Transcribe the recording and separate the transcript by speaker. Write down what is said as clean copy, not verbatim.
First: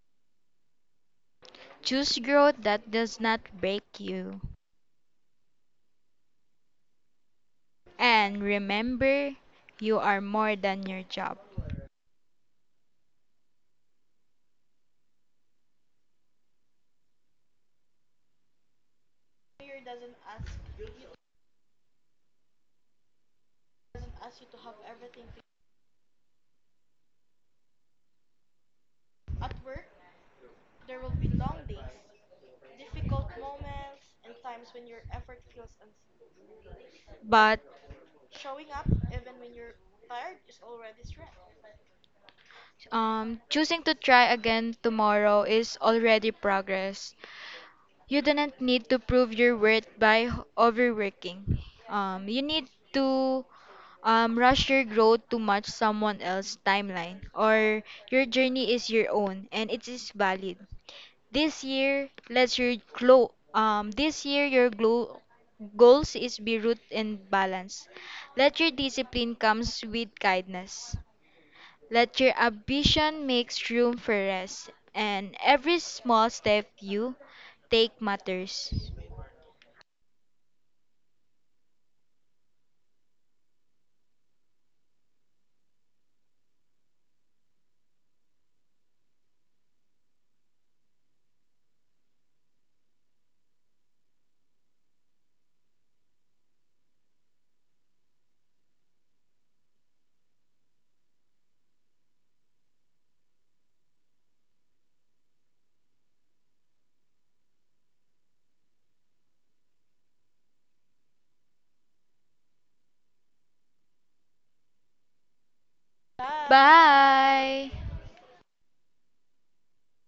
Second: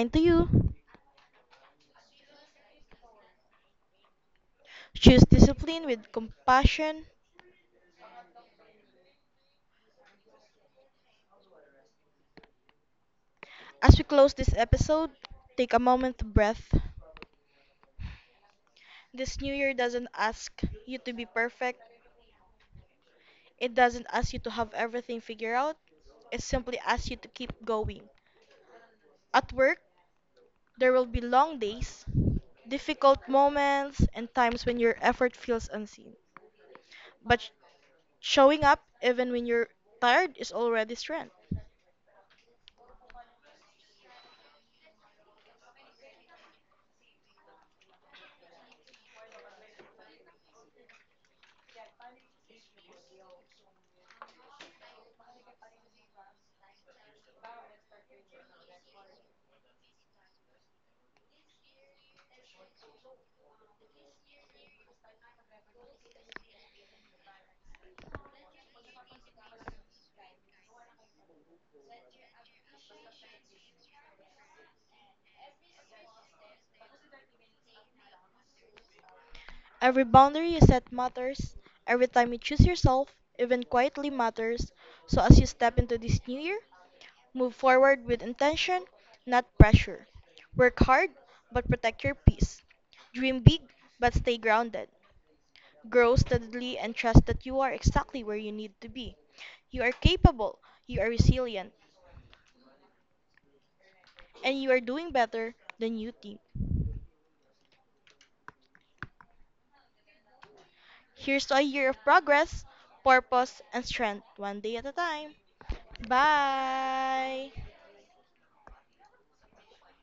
Speaker 1: to you.
Speaker 2: Choose growth that does not break you.
Speaker 1: Choose discipline with compassion.
Speaker 2: And remember, you are more than your job.
Speaker 1: As we close this episode, take a moment to breath. This new year doesn't ask you to be perfect. It doesn't ask you to have everything figured out. It simply asks you to keep going. At work, there will be long days, difficult moments, and times when your effort feels unseen. But
Speaker 2: But
Speaker 1: showing up even when you're tired is already strength.
Speaker 2: um, choosing to try again tomorrow is already progress. You do not need to prove your worth by overworking. You need to rush your growth to match someone else's timeline, or your journey is your own and it is valid. This year, let's your glow. This year your glow goals is be rooted in balance. Let your discipline comes with kindness. Let your ambition makes room for rest, and every small step you take matters.
Speaker 1: Every boundary you set matters. Every time you choose yourself, even quietly, matters. So as you step into this new year, move forward with intention, not pressure. Work hard, but protect your peace. Dream big, but stay grounded. Grow steadily and trust that you are exactly where you need to be. You are capable, you are resilient, and you are doing better than you think. Here's to a year of progress, purpose, and strength, one day at a time. Bye!
Speaker 2: Bye.